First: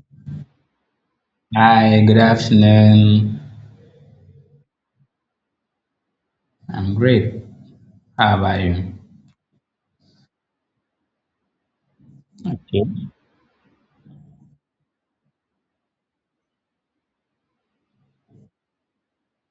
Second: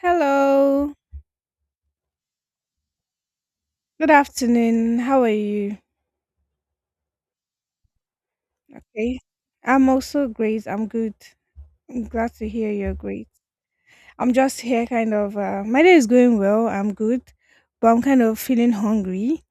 Hello. Hi, good afternoon. Good afternoon. How are you? I'm great. How about you? Okay. I'm also great. I'm good. I'm glad to hear Okay. you're So great. I'm just here kind of, my day is going well. I'm good, but I'm kind of feeling hungry.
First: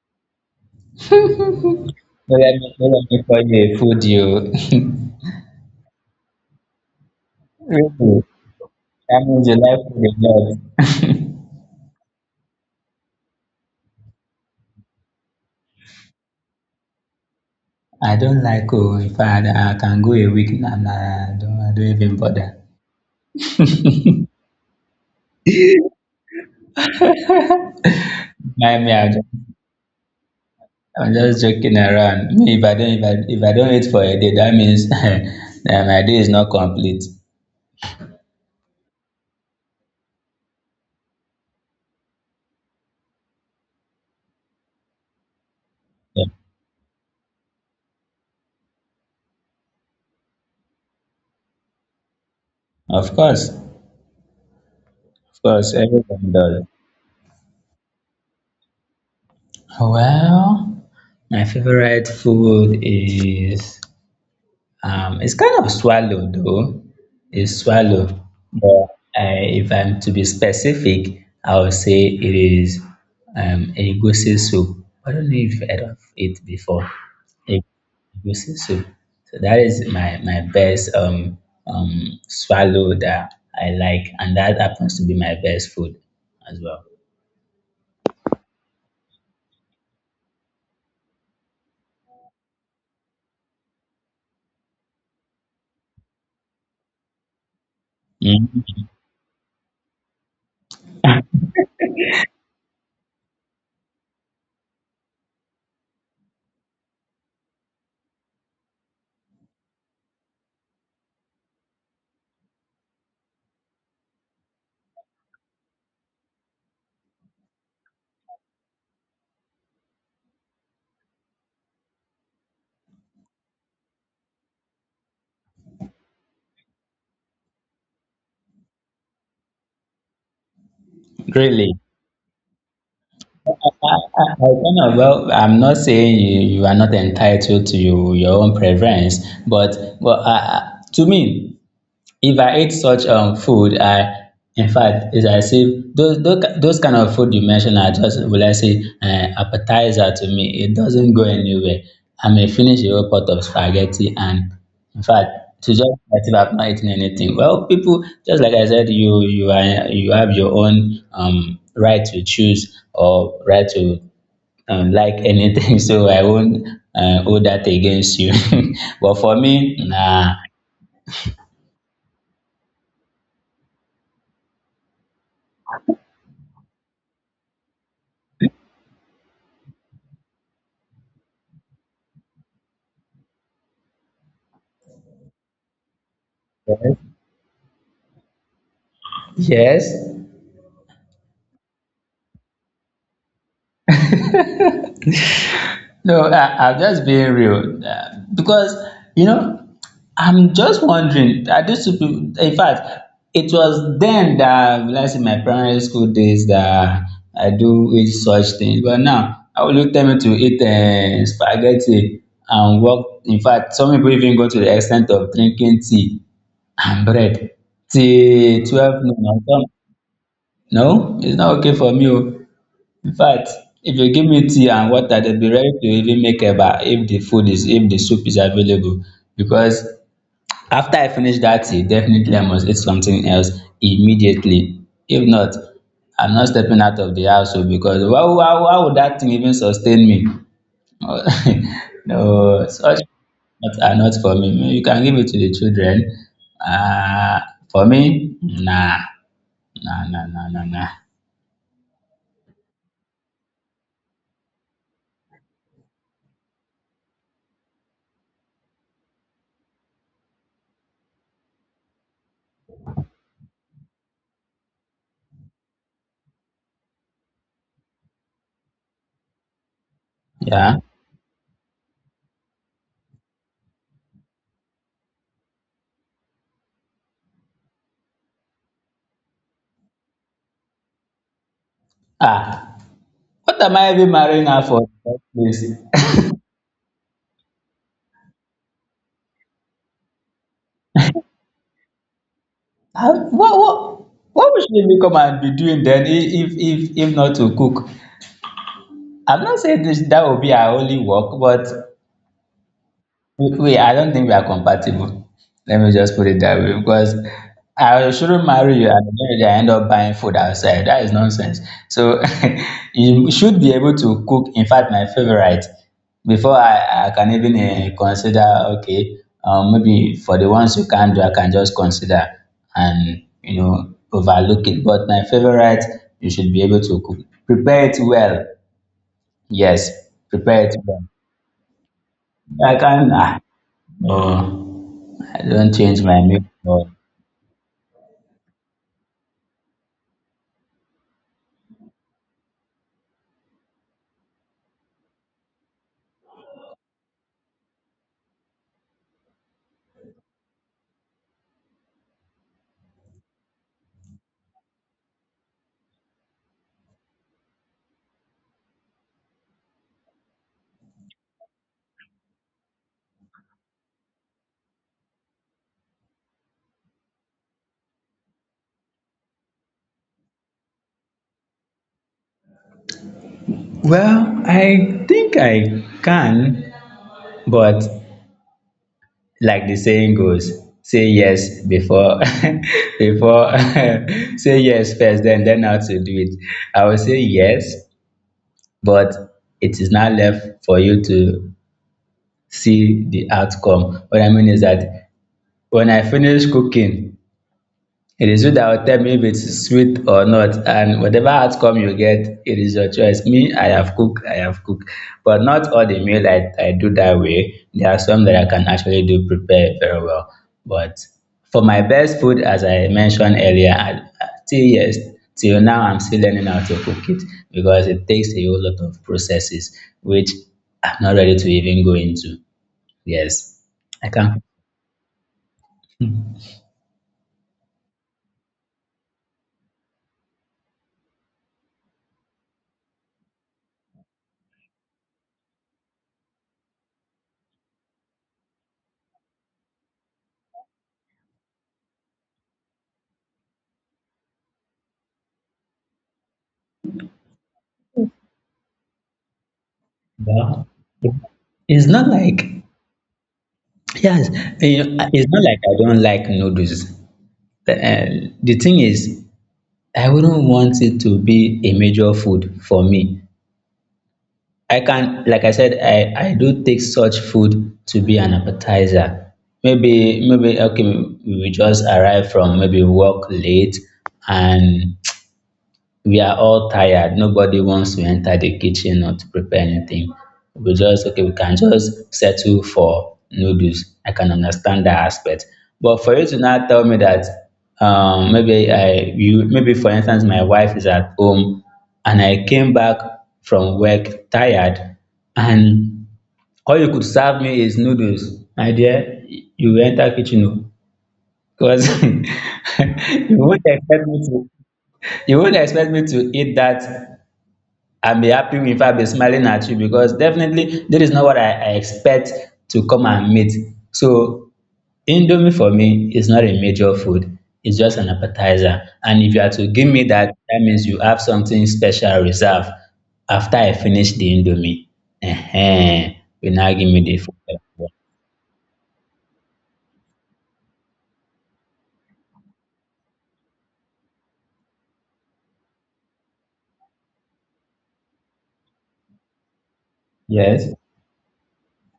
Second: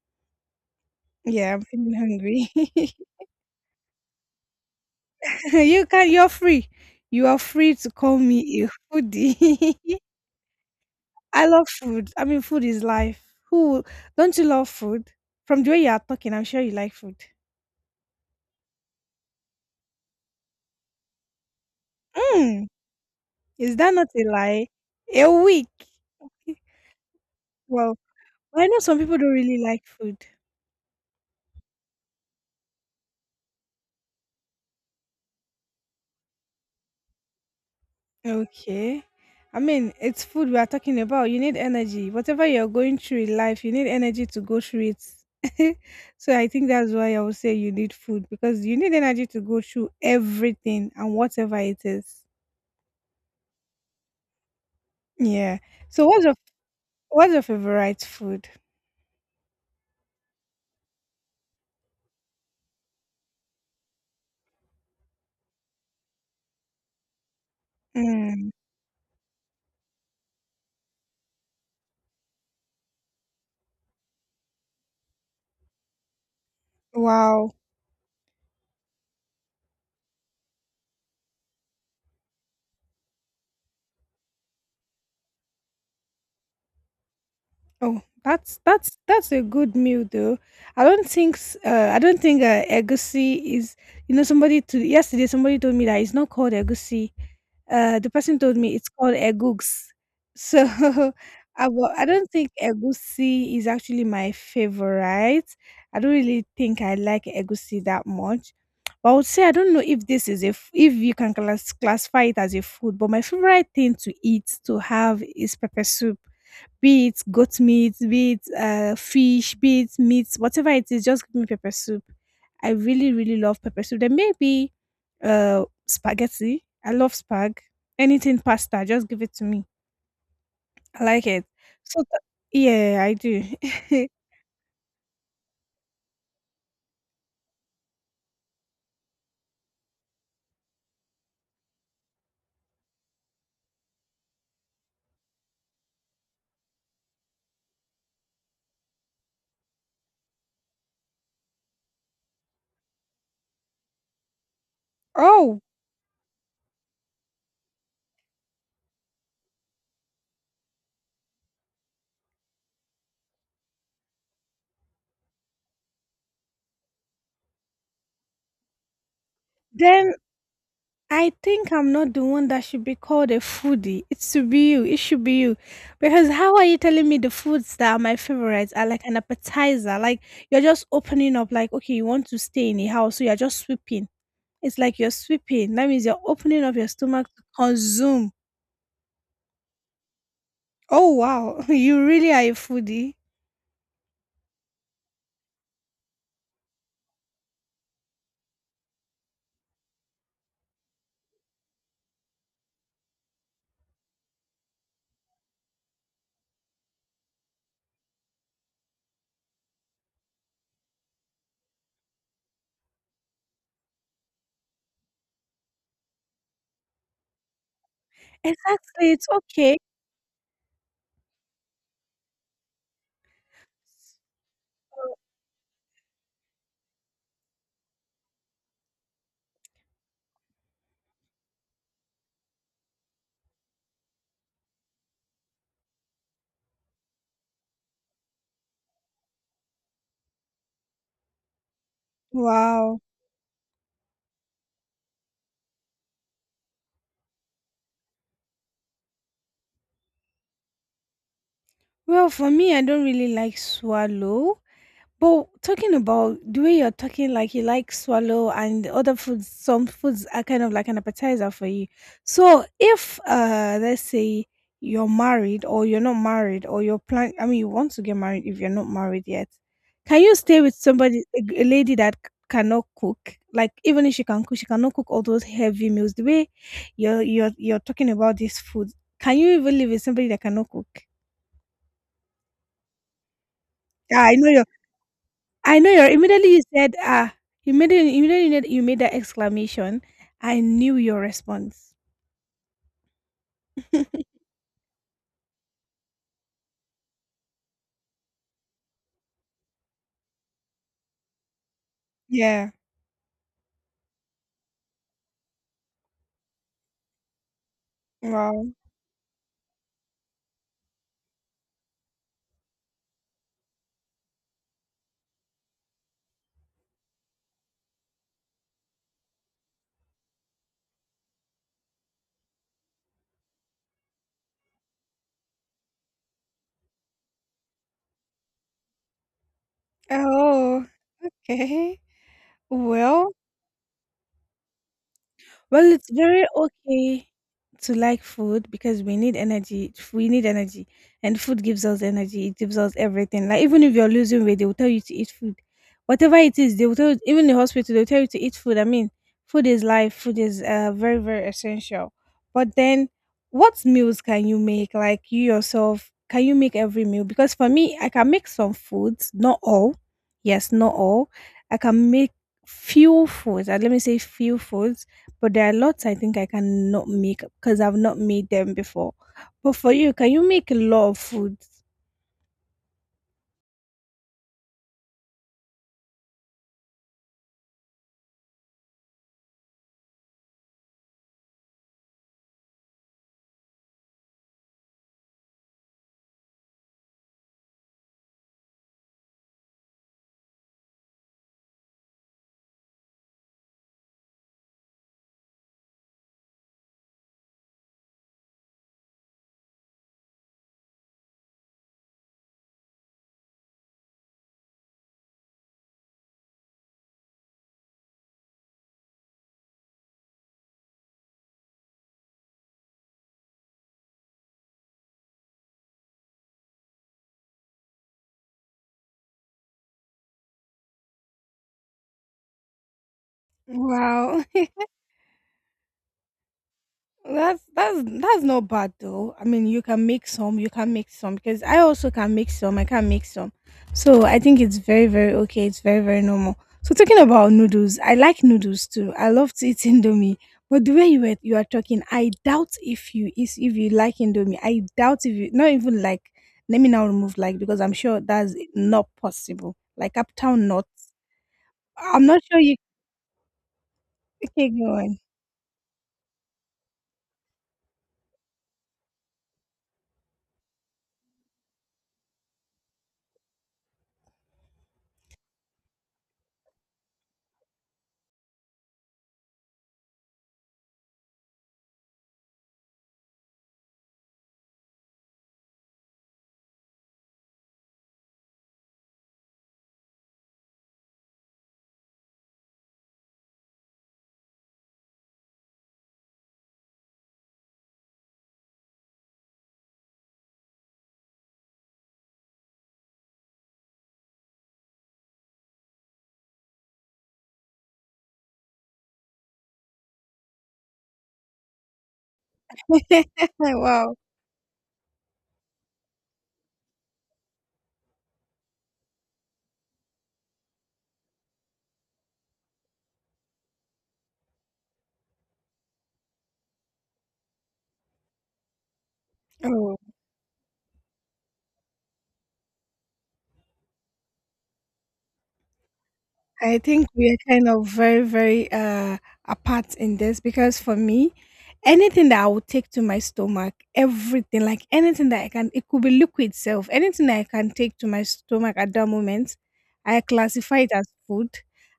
Yeah, I'm feeling hungry. Let me call you a food you. You're free. You are free to call Really? me a That means you like foodie. food a lot. I love food. I mean food is life. Who, don't you love food? From the way you are talking, I'm sure you like food. I don't like oh, in fact, I can go a week and I don't even bother. Mm, is that not a lie? A week. Well, Well, I know Mind me, some people don't really like food. I'm just joking around. Me, if I don't, if I don't eat for a day, that means that my day is not complete. Okay. I mean, it's food we are talking about. You need energy. Whatever you're going through in life, you need energy to go through it. Yeah. So I think that's why I would say you need food because you need energy to go through everything and whatever it is. Of course, of Yeah. course, So what's everyone your does. what's your favorite food? Well, my favorite food is it's kind of swallow though. It's swallow. Mm, But if I'm to be specific, I would say it is egusi soup. I don't know if you've heard of it before. wow. E- Egusi soup. So that is my best swallow that I like, and that happens to be my best food as well. Oh, that's a good meal though. I don't think egusi is. Somebody to Yesterday somebody told me that it's not called egusi. The person told me Mm. it's called egugs. So I don't think egusi is actually my favorite. I don't really think I like egusi that much. But I would say I don't know if this is if you can classify it as a food. But my favorite thing to have is pepper soup. Be it goat meat, be it fish, be it meat, whatever it is, just give me pepper soup. I really, really love pepper soup. Then maybe spaghetti. I love spag. Anything pasta, just give it to me. I like it. Really? So, yeah, I do. I I- I don't know. Well, I'm not saying you are not entitled to your own preference, but well, to me, if I eat such food, I in fact, it's as if those kind of food you mentioned are just will I say appetizer to me. It doesn't go anywhere. I may finish a whole pot of spaghetti, and in fact, Oh, to just that if I've not eaten anything. Well, people, just like I said, you have your own right to choose or right to like anything, so I won't hold that against you. But for me, then nah. I think I'm not the one that should be called a foodie. It should be you. It should be you. Because how are you telling me the foods that are my favorites are like an appetizer? Like you're just opening up, like, okay, you want to stay in a house, so you're just sweeping. It's like you're sweeping. That means you're opening up your stomach to consume. Yes. Oh, wow. You really are a foodie. No, I'm just being real because you know I'm just wondering. I used to, people? In fact, it was then that let's say my primary school days that I do eat such things. But now I will look them to eat spaghetti and walk. In fact, some people even go to the extent of drinking tea and bread till twelve Exactly. noon It's and some okay. no, it's not okay for me oh, infact, if you give me tea and water dem be ready to even make eba if the food is if the soup is available because after I finish that tea definitely I must eat something else immediately if not I'm not stepping out of the house oh because how would that thing even sustain me. No, no, Wow. such not are not for me. Maybe you can give it to the children. Ah, for me, nah. Well, for me, I don't really like swallow. But talking about the way you're talking, like you like swallow and the other foods, some foods are kind of like an appetizer for you. So if let's say you're married or you're not married or you're plan I mean you want to get married if you're not married yet, can you stay with Yeah. somebody, a lady that cannot cook? Like even if she can cook, she cannot cook all those heavy meals. The way you're talking about this food, can you even live with somebody that cannot cook? Ah, what am I even Yeah, I marrying know her you're for in the first I know place? you're immediately, you said ah, immediately you made that exclamation. I knew your response. How, what would she even come and be doing then if, if not to cook? I'm not saying this, that will be her only work, but Yeah. wait, I don't think we are compatible. Let me just put it that way because I shouldn't Wow. marry you and then I end up buying food outside. That is nonsense. So you should be able to cook. In fact, my favorite before I can even consider okay, maybe for the ones you can do, I can just consider and you know overlook it. But my favorite, you should be able to cook. Prepare it well. Yes, prepare it Oh, well. okay. I can. Well, Ah, no. I don't Well, change it's my very milk. okay to like food because we need energy. We need energy, and food gives us energy. It gives us everything. Like even if you're losing weight, they will tell you to eat food. Whatever it is, they will tell you, even the hospital they will tell you to eat food. I mean, food is life. Food is very very essential. But then, what meals can you make? Like you yourself, can you make every meal? Because for me, I can make some foods, not all. Yes, not all. I can make few foods. Let me say few foods, but there are lots I think I cannot make because I've not made them before. But for you, can you make a lot of food? Well, I think I can, but like the saying goes, say yes before before say yes first, then how to do it. I will say yes, but it is now left for you to see the outcome. What I mean is that when I finish cooking, it is you that will tell me if it is sweet or not and whatever outcome you get, it is your choice. Me, I have cooked. But not all the meal I do that way. There are some that I can actually do prepare very well. But for my best food, as I mentioned earlier, till now I'm still learning how to cook it because it takes a whole lot of processes which I'm not ready to even go into. Yes, I can. Wow. That's not bad though. I mean, you can make some because I also can make some, I can make some. So I think it's very very okay. It's very very normal. So talking about noodles, I like noodles too. I love to eat indomie. But the way you are talking, I doubt if you like indomie. I doubt if you not even like. Let me now remove like because I'm sure that's not possible. Like uptown Well, nuts. it's not I'm not like sure you. yes, Okay, you go know, on. it's not like I don't like noodles. The thing is, I wouldn't want it to be a major food for me. I can, like I said, I do take such food to be an appetizer. Maybe, okay, we just arrive from maybe work late and we are all tired. Nobody wants to enter the kitchen or to prepare anything. We just, okay, we can just settle for noodles. I can understand that aspect. But for you to now tell me that maybe maybe for instance, my wife is at home and I came back from work tired and all you could serve me is noodles. My dear, you will enter kitchen because Wow. You won't expect me to eat that. I'll be happy if I'll be smiling at you because definitely this is not what I expect to come and meet. So Indomie for me is not a major food. It's just an appetizer. And if you are to give Oh. me that, that means you have something special reserved after I finish the Indomie. Ehen, you now I give me think the we food. are kind of very, very apart in this because for me, anything that I would take to my stomach, everything, like anything that I can, it could be liquid itself, anything that I can take to my stomach at that moment, I Yes. classify it as food.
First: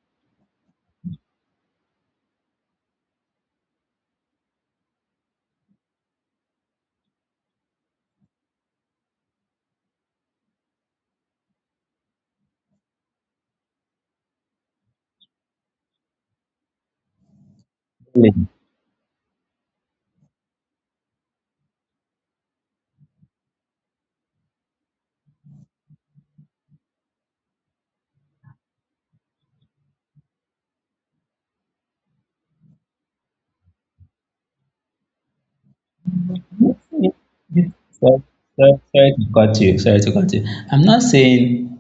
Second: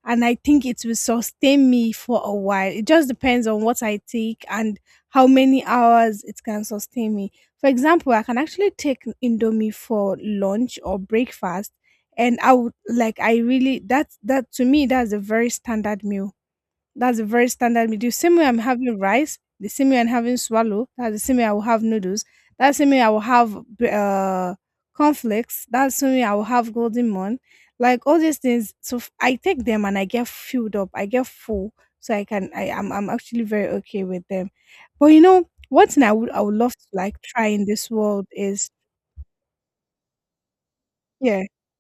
And I think it will sustain me for a while. It just depends on what I take and how many hours it can sustain me. For example, I can actually take Indomie for lunch or breakfast, and I would like I really that's that to me, that's a very standard meal. That's a very standard meal. The Sorry, same way I'm having rice, the same way I'm having swallow, that's the same way I will have noodles. That's the same way I will have conflicts. That's the same way I will have golden mon. Like all these things, so I take them and I get filled up. I get full, so I can. I am. I'm actually very okay with them. But you know, one thing I would love to like try in this sorry, world is. Sorry to cut you. Sorry to cut you. I'm not Yeah, saying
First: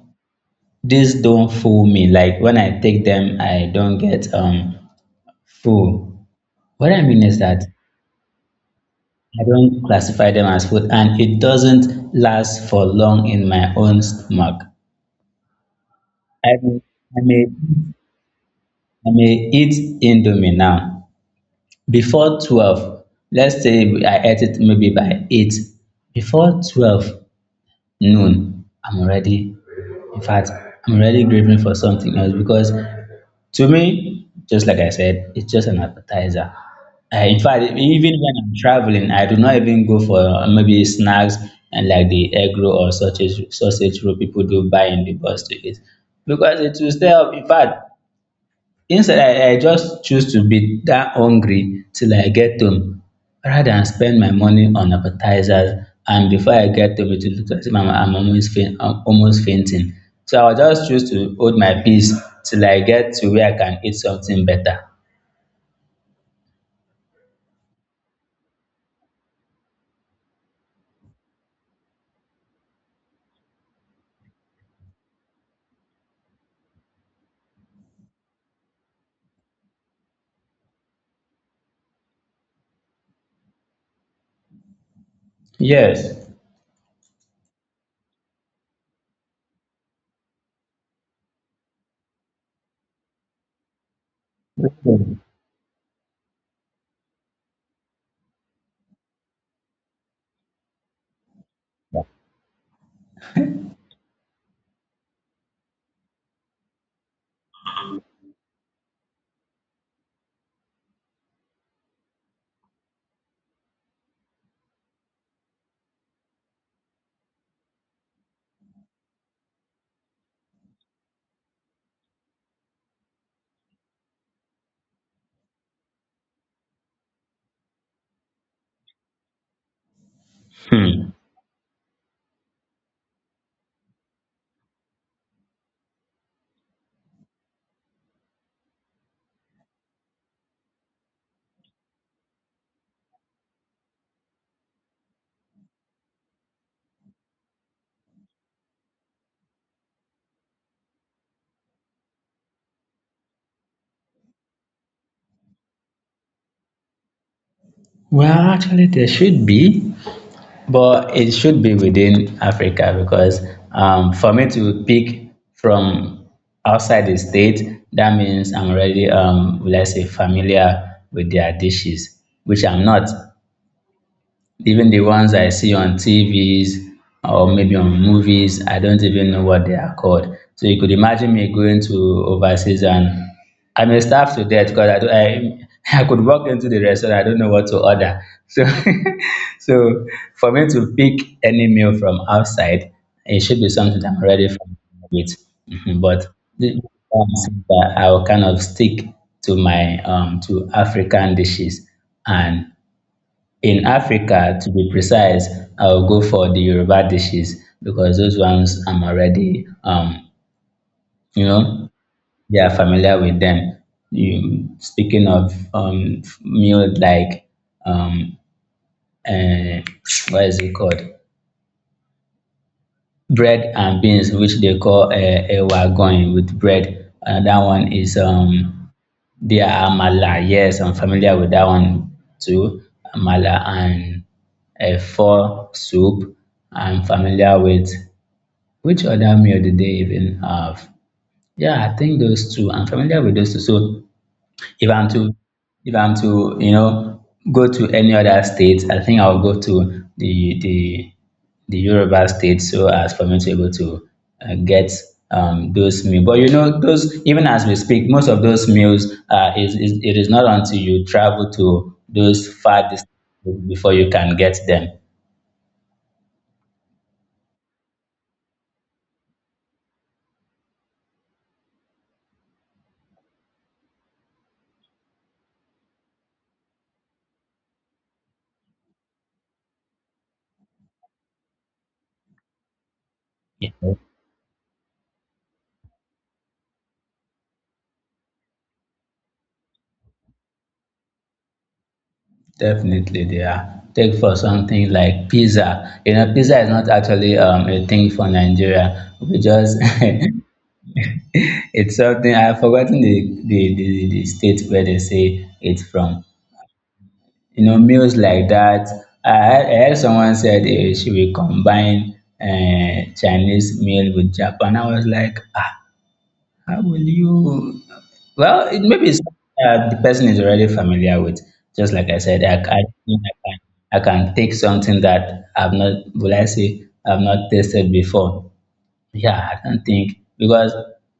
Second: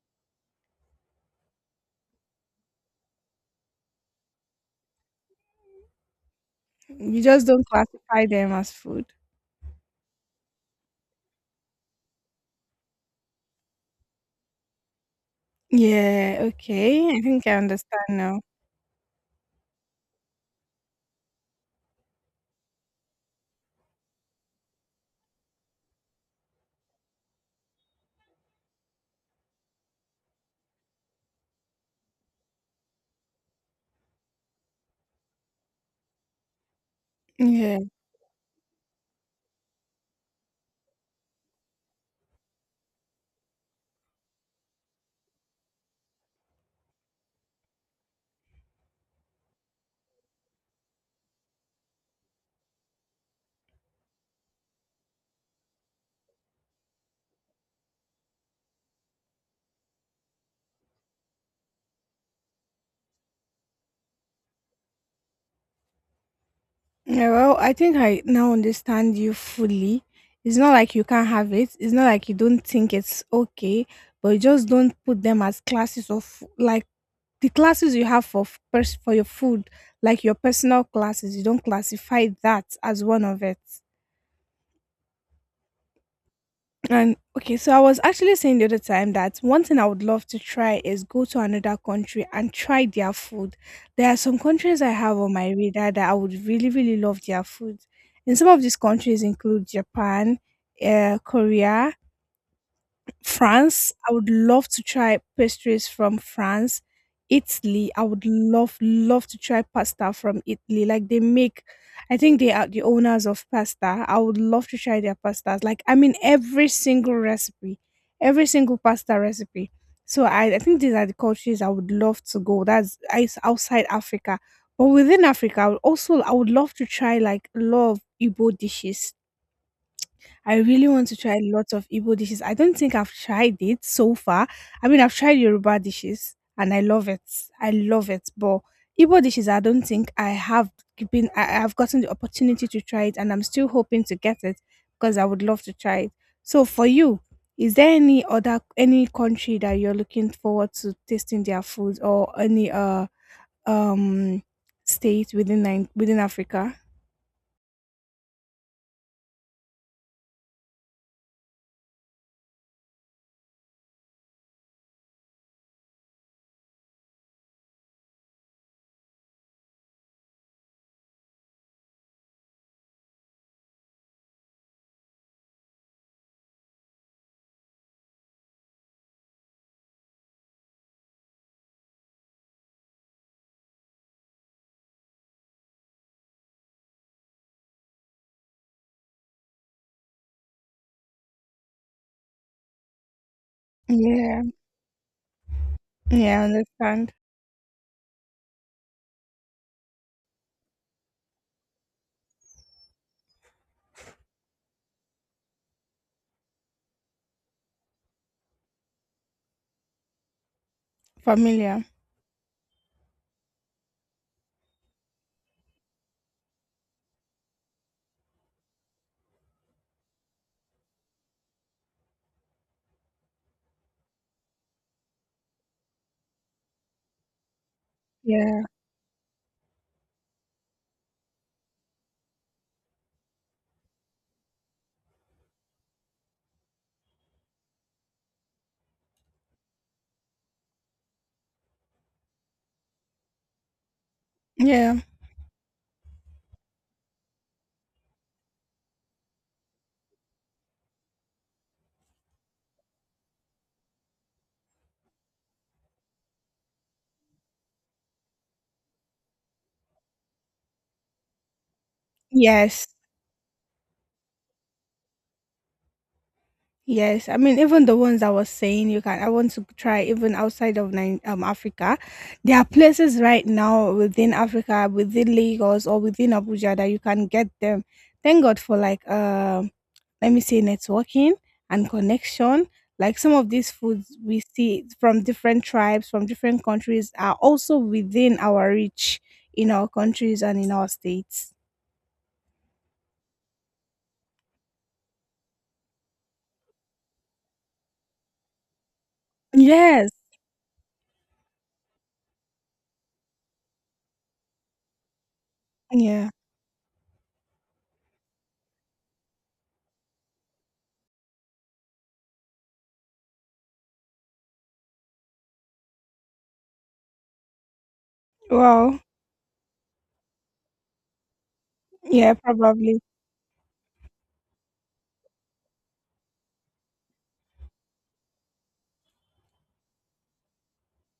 these don't fool me. Like when I take them, I don't get full. What I you mean is just that don't classify them as food. I don't classify them as food, and it doesn't last for long in my own stomach. Yeah, I may, okay. I I think may, I understand now. I may eat Indomie now. Before twelve, let's say I ate it maybe by eight. Before twelve, known, I'm already, in fact, I'm already grieving for something else because to me, just like I said, it's just an appetizer. In fact, Yeah. even when I'm traveling, I do not even go for maybe snacks and like the egg roll or sausage roll people do buy in the bus to eat because it will stay up. In fact, instead, I just choose to be that hungry till I get home rather than spend my money on appetizers. And before I get home, it will look as if I'm almost fainting. So I'll just choose to hold my peace till I get to where I can eat something better. Yeah, well, I think I now understand you fully. It's not like you can't have it. It's not like you don't think it's okay, but you just don't put them as classes of like the classes you have for for your food, like your personal classes. You don't classify that as one of it. Yes. And okay, so I was actually saying the other time that one thing I would love to try is go to another country and try their food. There are some countries I Hmm. have on my radar that I would really, really love their food. And some of these countries include Japan, Korea, France. I would love to try pastries from France. Italy, I would love, love to try pasta from Italy. Like they make, I think they are the owners of pasta. I would love to try their pastas. Like, I mean, every single recipe, every single pasta recipe. So I think these are the countries I would love to go. That's it's outside Africa. But within Africa, I would love to try like a lot of Igbo dishes. I really want to try lots of Igbo dishes. I don't think I've tried it so far. I mean, I've tried Yoruba dishes and I love it. I love it. But Igbo dishes, I don't think I have been, I, I've gotten the opportunity to try it, and I'm still hoping to get it because I would love to try it. So for you, is there any other, any country that you're looking forward to tasting their food, or any, um, state within Africa? Well, actually, there should be. But it should be within Africa because for me to pick from outside the state, that means I'm already, let's say, familiar with their dishes, which I'm not. Even the ones I see on TVs or maybe on movies, I don't even know what they are called. So you could imagine me going to overseas and I may starve to death because do I I could walk into the restaurant, I don't know what to order. So so for me to pick any meal from outside, it should be something that I'm Yeah. already familiar with. Mhm. But Yeah, I this is understand. why that I will kind of stick to my to African dishes and in Africa, to be precise, I will go for the Yoruba dishes because those ones I'm already, you Familiar. know, they are familiar with them. You, speaking of meal like, um, uh, what is it called? Bread and beans, which they call ewa going with bread. Another one is Yeah. They are amala, yes, I'm familiar with that one too. Amala and a four soup. I'm familiar with which other meal did they even have? Yeah, I think those two. I'm familiar with those two. So if Yeah. I'm to if I'm to you know go to any other state, I think I'll go to the Yoruba state so as for me to be able to get those meals. But you know, those even as we speak, most of those meals is it is not until you travel to those far Yes. distances before you can get them. Yes. I mean, even the ones I was saying, you can. I want to try even outside of Nine Africa. There are places right now within Africa, within Lagos or within Abuja, that you can get them. Thank God for like let me say networking and connection. Like some of these foods we see from different tribes, from different countries, are also within our reach in our countries and in our states. Definitely, they are. Take for something like pizza. You know, pizza is not actually a thing for Nigeria. We just Yes. it's something I have forgotten the state where they say it's from. Yeah. You know, meals like that. I heard someone said eh, she will combine Chinese meal with Japan. I was like, ah, how will you? Well, it Well. maybe it's the person is already familiar with. Just like I Yeah. said, Probably. think I can take something that I've not, will I say, I've not tasted before yeah, I don't think because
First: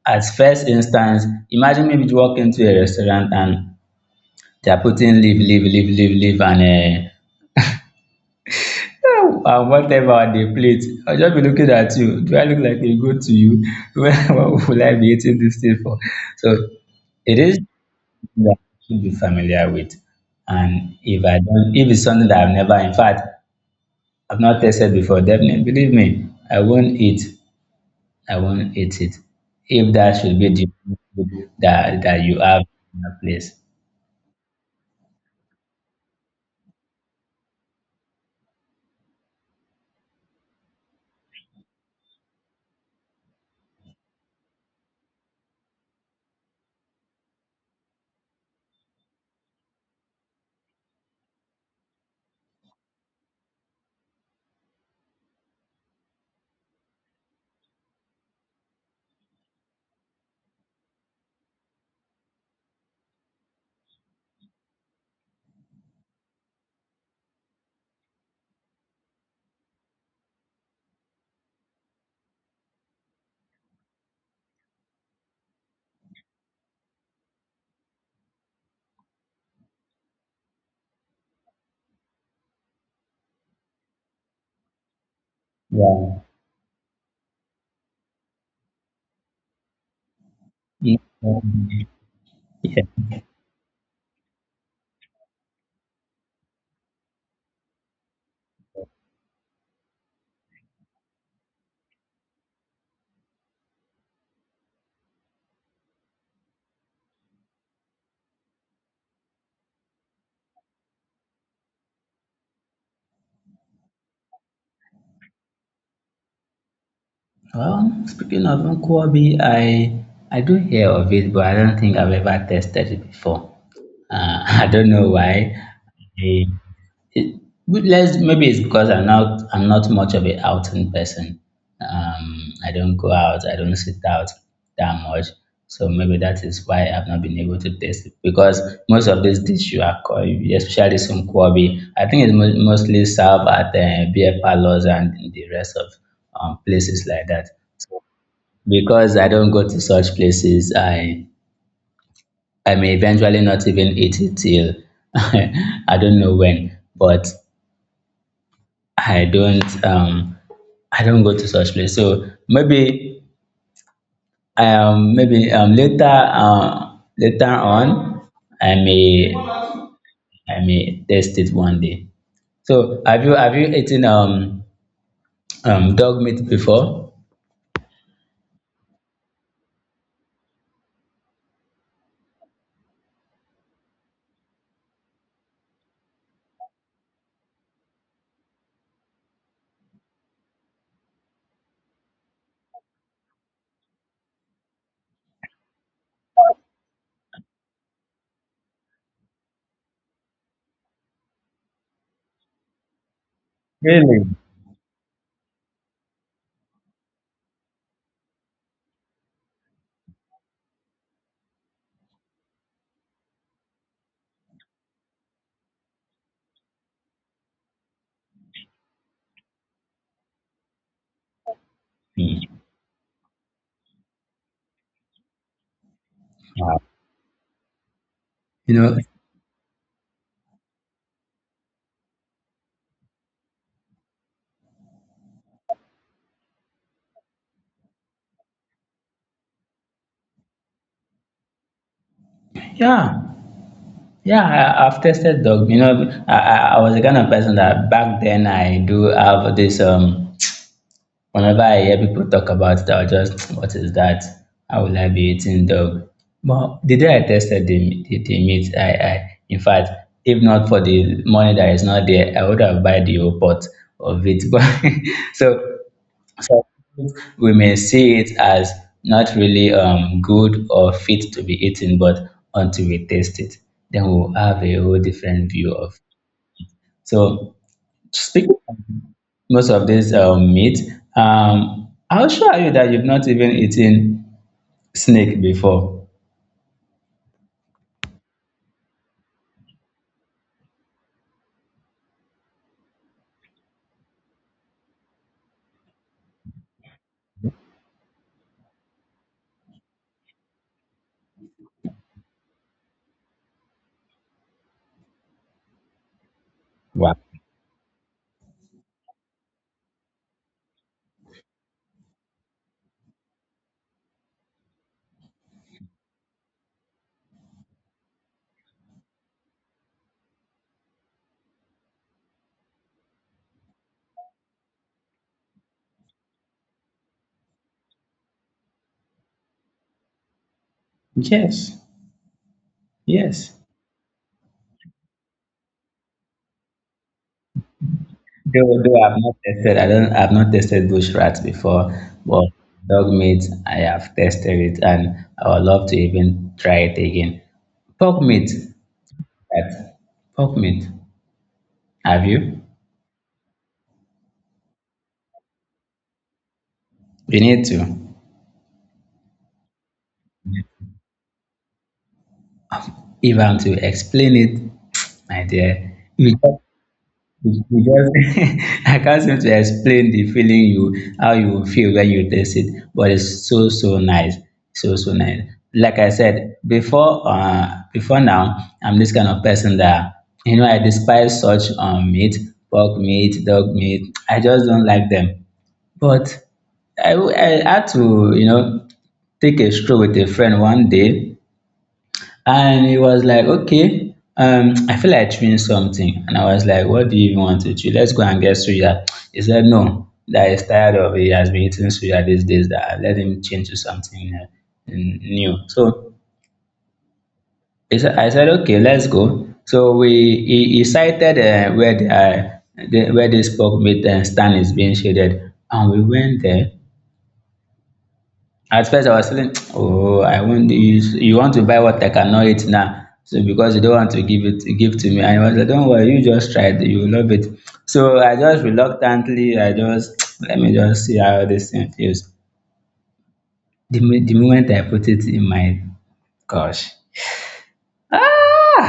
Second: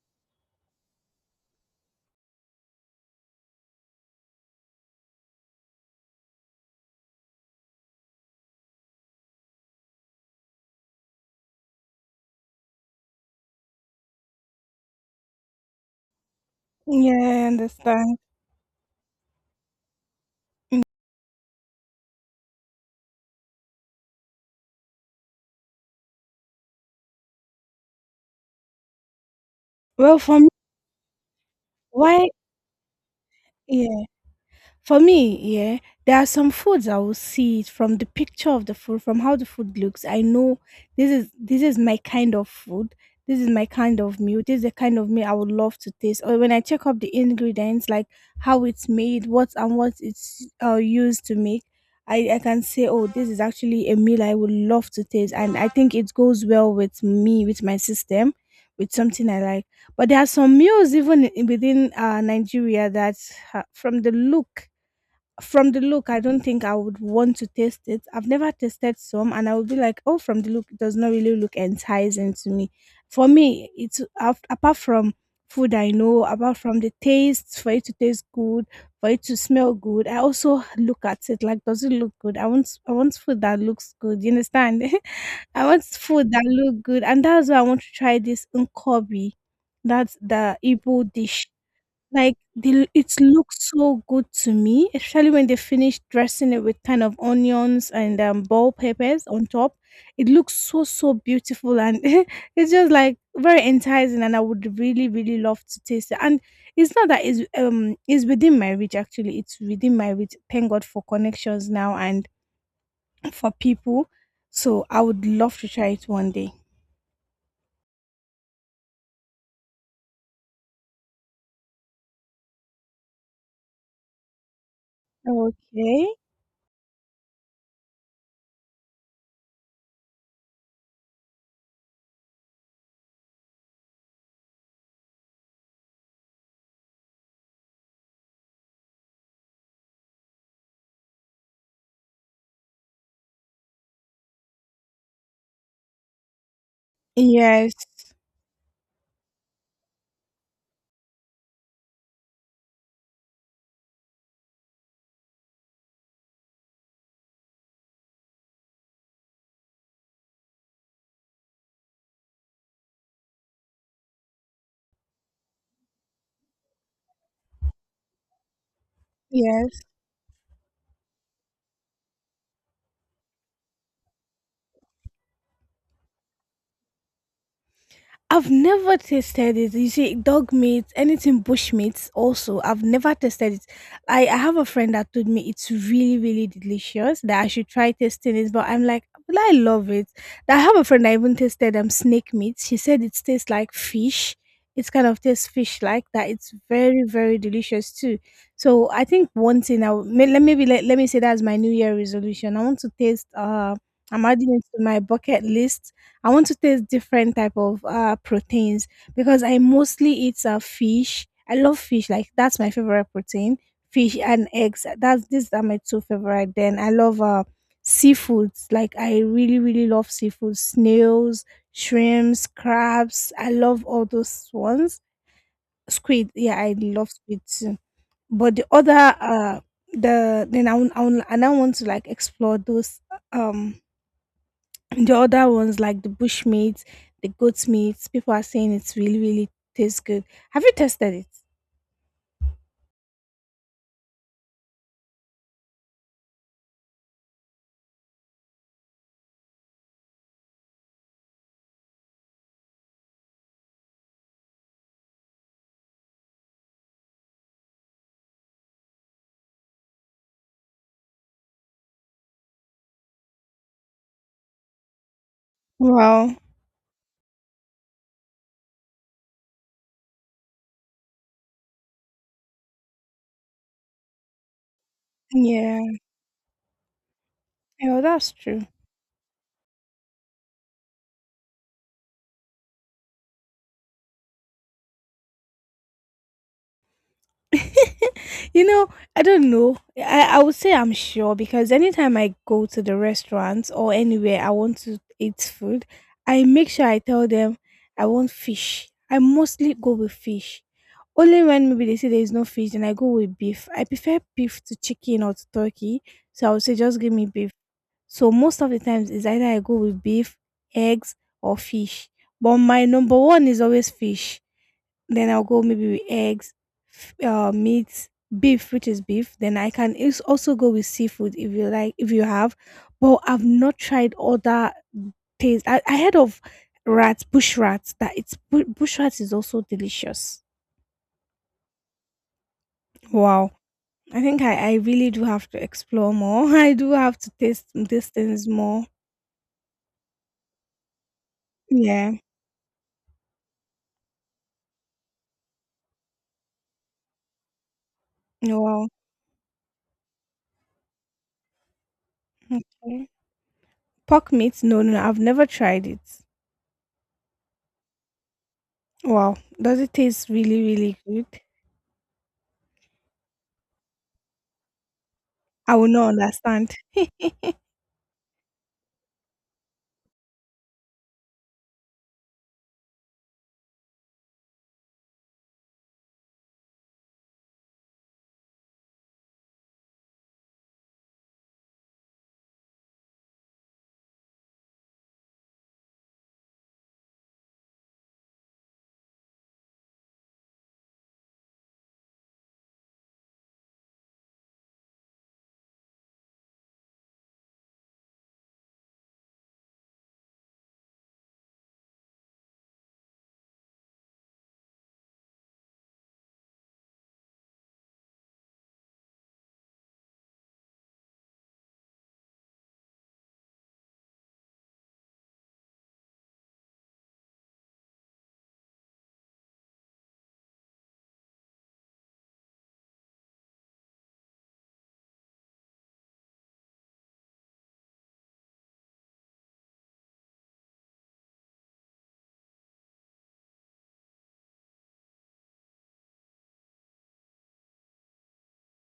at first instance, imagine maybe you walk into a restaurant and they are putting leaf, and whatever on the plate. I'll just be looking at you. Do I look like a goat to you? What will I be eating this thing for? So it Yeah, I is understand. something that I should be familiar with. Mm. And if I don't, if it's something that I've never, in fact, I've not tasted before, definitely believe me, I won't eat. I won't eat it. If that Well, for should me, be the food that why? you have in that place. Yeah, for me, yeah, there are some foods I will see it from the picture of the food, from how the food looks. I know this is my kind of food. This is my kind of meal. This is the kind of meal I would love to taste. Or when I check up the ingredients, like how it's made, what and what it's used to make, I can say, oh, this is actually a meal I would love to taste. And I think it goes well with me, with my system, with something I like. But there are some meals even within Nigeria that uh, from the look from the look, I don't think I would want to taste it. I've never tasted some, and I would be like, oh, from the look, it does not really look enticing to me. For me, it's apart from food I know, apart from the taste, for it to taste good, for it to smell good. I also look at it like, does it look good? I want food that looks good. You understand? I want Yeah. food that look good, and that's why I want to try this unkobi. That's the Igbo dish, like, Yeah. the it looks so good to me, especially when they finish dressing it with kind of onions and, bell peppers on top. It looks so, so beautiful, and it's just, like, very enticing, and I would really, really love to taste it. And it's not that it's within my reach, actually. It's within my reach. Thank God for connections now and for people. So I would love to try it one day. Well, speaking of nkwobi, I do hear of it, but I don't think I've ever tasted it before. I don't know why. Okay. I It, but let's, maybe it's because I'm not much of a outing person. I don't go out. I don't sit out that much. So maybe that is why I've not been able to taste it because most of these dishes you are called, especially some kwabi, I think it's mostly served at beer parlors and the rest of places like that. Yes. So because I don't go to such places, I may eventually not even eat it till I don't know when, but I don't um I don't go to such place. So maybe maybe later later on I may Yes. I may test it one day. So have you eaten dog meat before? I've never tasted it. You see, dog meat, anything bush meat, also, I've never tasted it. I have a friend that told me it's really, really delicious, that I should try tasting it, but I'm like, well, I love it. I have a friend that even tasted snake meat. She said it tastes like fish. It's kind of tastes fish like that. It's very, very delicious too. So I think one thing I would- may- let maybe let, let me say that's my New Year resolution. I want to taste. I'm Really? adding it to my bucket list. I want to taste different type of proteins because I mostly eat fish. I love fish, like that's my favorite protein. Fish and eggs. That's these are my two favorite. Then I love seafoods. Like, I really, really love seafood. Snails, shrimps, Mm. crabs. I love all those ones. Squid. Yeah, I Yeah. love squid too. But You know, the then I want to, like, explore those, um the other ones, like the bush meat, the goat meat. People are saying it's really, really tastes good. Have you tested it? yeah, yeah. I, I've tested dog. You know, I was the kind of person that back then I do have this whenever I hear people talk about it, I'll just, what is that? How will I be eating dog? But the day I tested the meat, I, in fact, if not for the money that is not there, I would have buy the whole pot of it. But so, Well, so we may see it as not really good or fit to be eaten, but until we taste it, then we'll have a whole different view yeah, of. So yeah, that's speaking true. most of this meat. I'll show you that you've not even eaten snake before. you know, I don't know. I would say I'm sure because anytime I go to the restaurant or anywhere I want to eat food, I make sure I tell them I want fish. I mostly go with fish. Only when maybe they say there is no fish, then I go with beef. I prefer beef to chicken or to turkey. So I would say just give Wow. me beef. So most of the times is either I go with beef, eggs, or fish. But my number one is always fish. Then I'll go maybe with eggs, meat, beef, which is beef. Then I can also go with seafood if you like, if you have. But I've not tried other taste. I heard of rats, bush rats. That bush rats is also delicious. Yes, Wow. yes. I think I really do have to explore more. I do have to taste these things more. Though I've not tested, I don't, I've not tested bush rats before, Yeah. but dog meat, I have tested it, and I would love to even try it again. Pork meat, Wow. that pork meat. Have you? Okay. Pork meat? No, no, no, I've never tried it. You need to. Wow. Does it taste really, really good? If I'm to explain it, my I will dear, not you understand. You you just I can't seem to explain the feeling you how you feel when you taste it, but it's so so nice, so so nice. Like I said before, before now, I'm this kind of person that you know I despise such meat, pork meat, dog meat. I just don't like them. But I had to you know take a stroll with a friend one day and he was like, okay, I feel like chewing something. And I was like, what do you even want to chew? Let's go and get suya. He said, no, that he's tired of it. He has been eating suya these days, that I let him change to something new. So he said, I said, okay, let's go. So we he cited where the where this pork meat stand is being shaded, and we went there. At first I was feeling oh, I won't you you want to buy what I cannot eat now. So because you don't want to give it give to me. And he was like, don't worry, you just try it, you will love it. So I just reluctantly, I just let me just see how this thing feels. The, the moment I put it in my gosh. Ah,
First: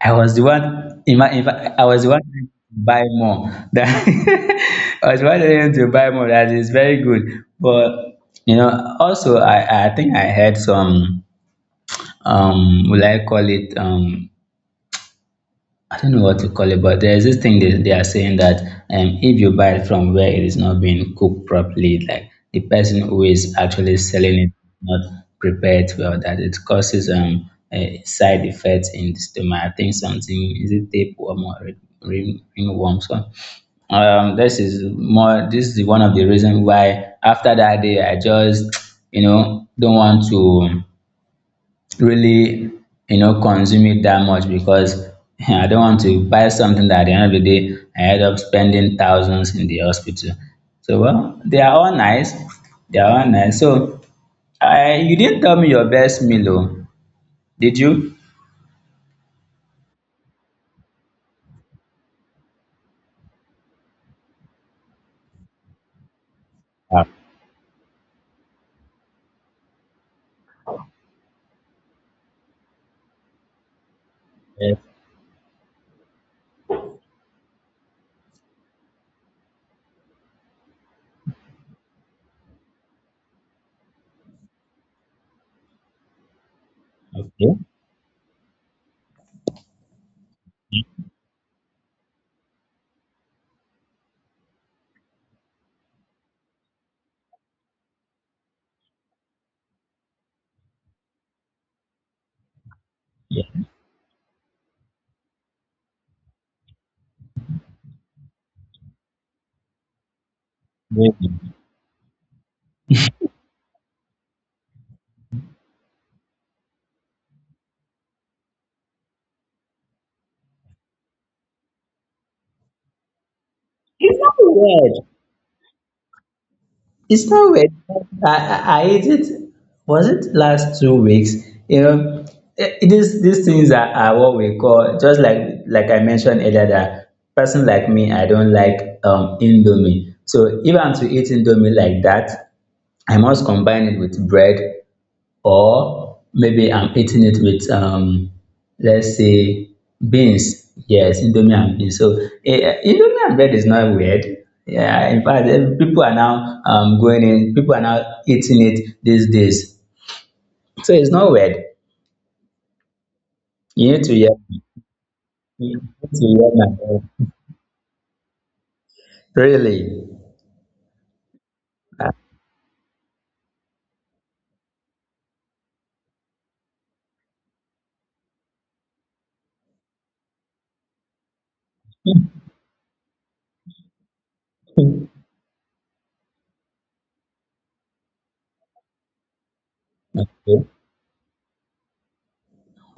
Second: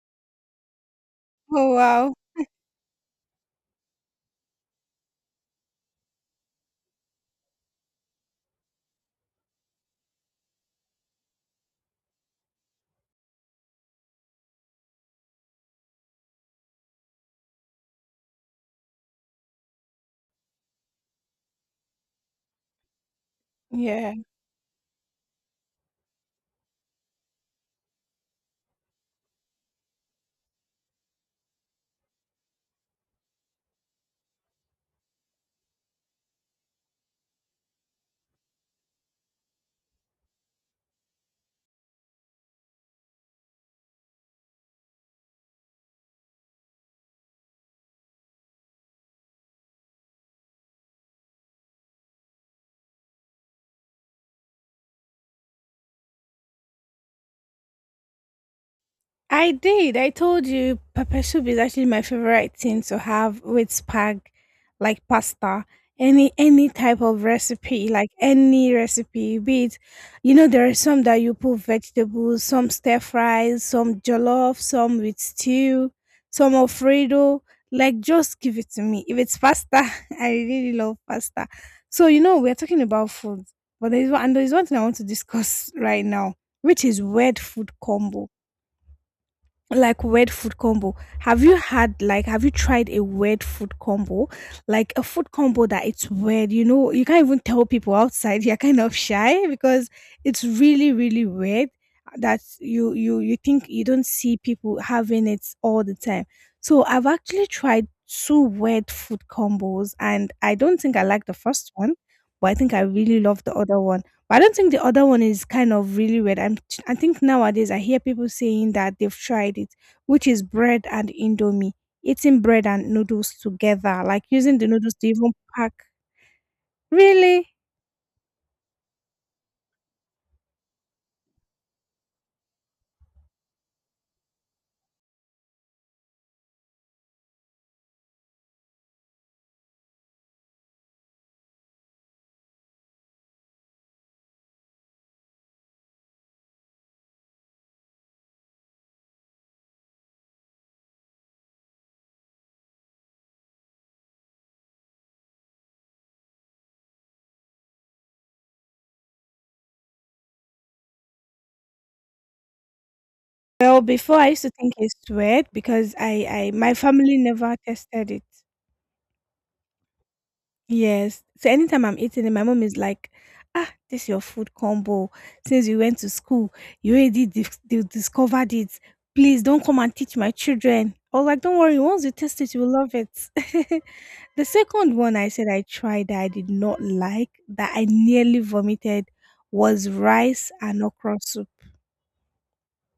I was the one. In Oh, fact, I was the wow. one to buy more. That I was wanting to buy more. That is very good. But you know, also I think I had some. Will I call it I don't know what to call it, but there's this thing they are saying that if you buy it from where it is not being cooked properly, like the person who is actually Yeah. selling it not prepared well, that it causes a side effects in the stomach. I think something is it tapeworm or ringworm. So this is more this is one of the reasons why after that day I just you know don't want to really you know consume it that much because I don't want to buy something that at the end of the day I end up spending thousands in the hospital. So well, they are all nice. They are all nice. So I you didn't tell me your best meal, oh, did you? I did. I told you pepper soup is actually my favorite thing to have with spag, like pasta, any type Ah, of recipe, like any recipe, be it, there are some that you put vegetables, some stir fries, some jollof, yes. some with stew, some Alfredo. Like, just give it to me. If it's pasta, I really love pasta. So, we're talking about food, but there's one thing I want to discuss right now, which is weird Okay. food combo, like weird food combo. Have you tried a weird food combo? Like a food combo that it's weird, you can't even tell people outside. You're kind of shy because it's really really weird that you think you don't see people having it all the time. So I've actually tried two weird food combos and I don't think I Very like the good. first one, but I think I really love the other one. But I don't think the other one is kind of really weird. I think nowadays I hear people saying that they've tried it, which is bread and indomie, eating bread and noodles together, It's like not using the noodles weird. to even pack. It's Really? not weird. I, I ate it. Was it last 2 weeks? You know, eh, these things are what we call just like I mentioned earlier that person like me, I don't like indomie. So if I'm to eat indomie like that, I must combine it with bread or maybe I'm eating it with, let's say, beans. Yes, indomie and beans. So eh, eh, indomie and bread is not weird. Yeah, in fact, eh, people are now going in, people are now eating it these days. So it's not weird. Well, You need to before I hear, used to think it's weird you because need to I hear my my voice. family never tested it. Really? Yes. So anytime I'm Ah, eating it, my mom is like, "Ah, this your food combo. Since you went to school, you already you discovered it. Please don't come and teach my children." I was like, "Don't worry. Once you taste it, you will love it." The second one I said I tried that I did not like that I nearly vomited was rice okay. and okra soup.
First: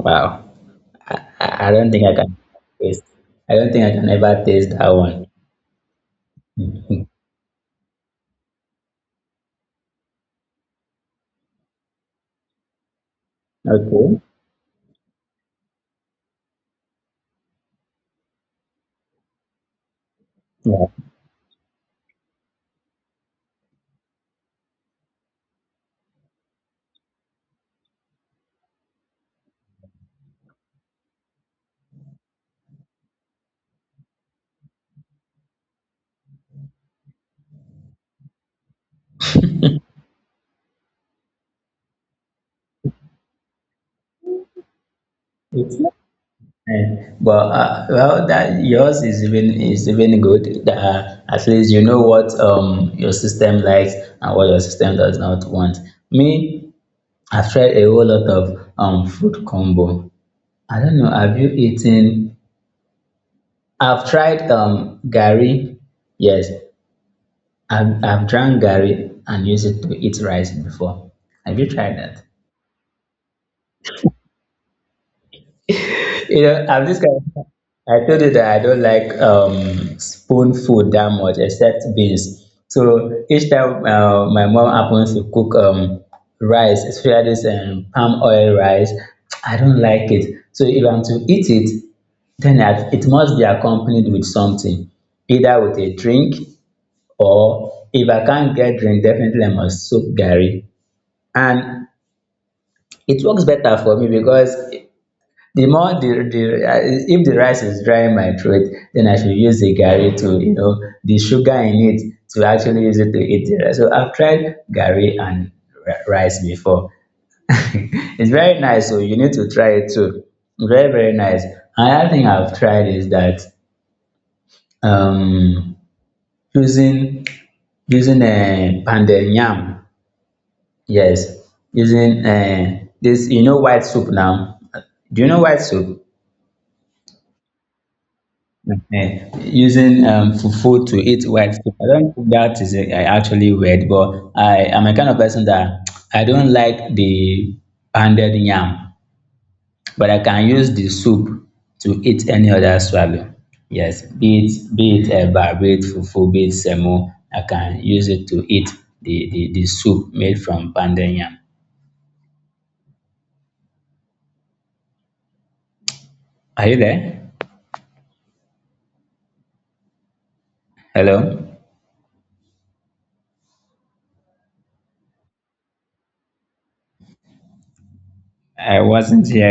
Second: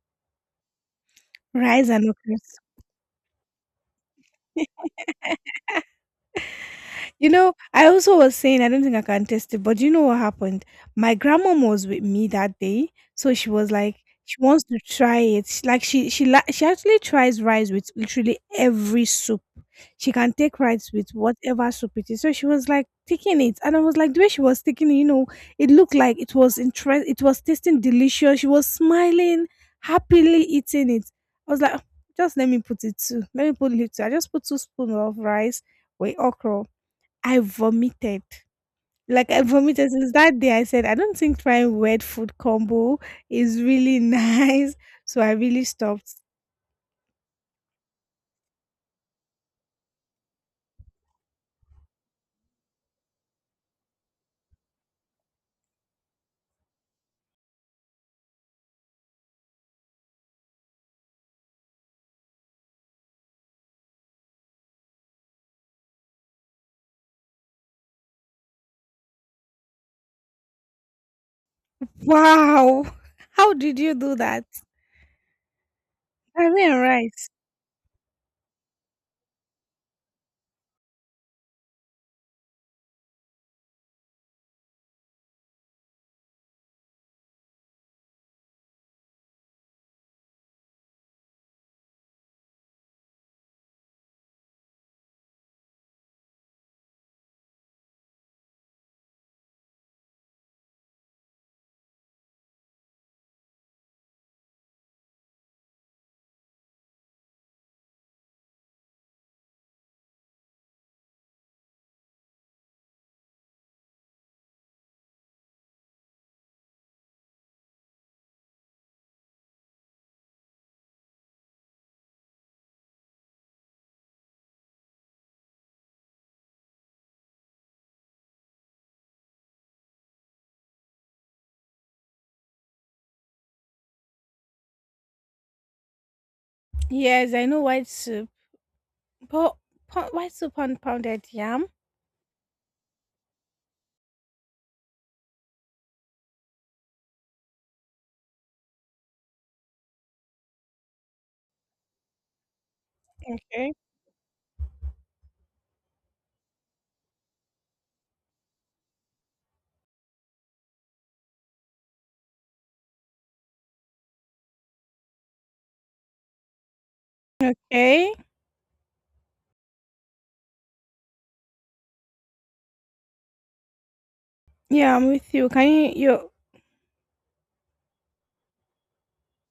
Wow. I, I Rice don't think and I can okra soup. taste. I don't think I can ever taste that one. I also was saying, I don't think I can test it, but do you know what happened? My grandmom was with me that day, so she was like, Okay. she wants to try it. Like she actually tries rice with literally every soup. She can take Yeah. rice with whatever soup it is. So she was like taking it, and I was like the way she was taking it. It looked like it was interest. It was tasting delicious. She was smiling, happily eating it. I was like, "Ah, just let me put it too. Let me put it too. I just put two spoons of rice with okra I vomited." Like I vomited since that day. I said I don't think trying wet food combo is really nice, so I really It's stopped. right. Well, well, that yours is even good. That at least you know what your system likes and what your system does not want. Me, I've tried a whole lot of food combo. I don't know. Have you eaten? I've tried gari. Yes, I've drank gari and used it to eat rice before. Have you tried that? Wow, how did you do that? You I know, mean, I'm just kind rice. of, I told you that I don't like spoon food that much except beans. So each time my mom happens to cook rice, especially this palm oil rice, I don't like it. So if I'm to eat it, then I- it must be accompanied with something, either with a drink or if I can't get drink, definitely I must soak gari. And it works better for me because the more the if the rice is dry in my throat, then I should use the gari to you know the sugar in it to actually use it to eat the rice. So I've tried gari and rice before. It's very nice, so you need to try it too. Very very nice. Another thing I've tried is that um using using a pounded yam. Yes, using this you know white soup now. Do you know white soup? Yes, I know white soup, Okay. but Using white soup fufu and to eat pounded white yam. soup. I don't think that is actually weird, but I am a kind of person that I don't like the pounded yam, but I can use the soup to eat any other swallow. Okay. Yes, be it eba, be it fufu, be it semo, I can use it to eat the soup made from pounded yam. Are you there? Okay. Hello? Yeah, I'm with you. Can you I wasn't here.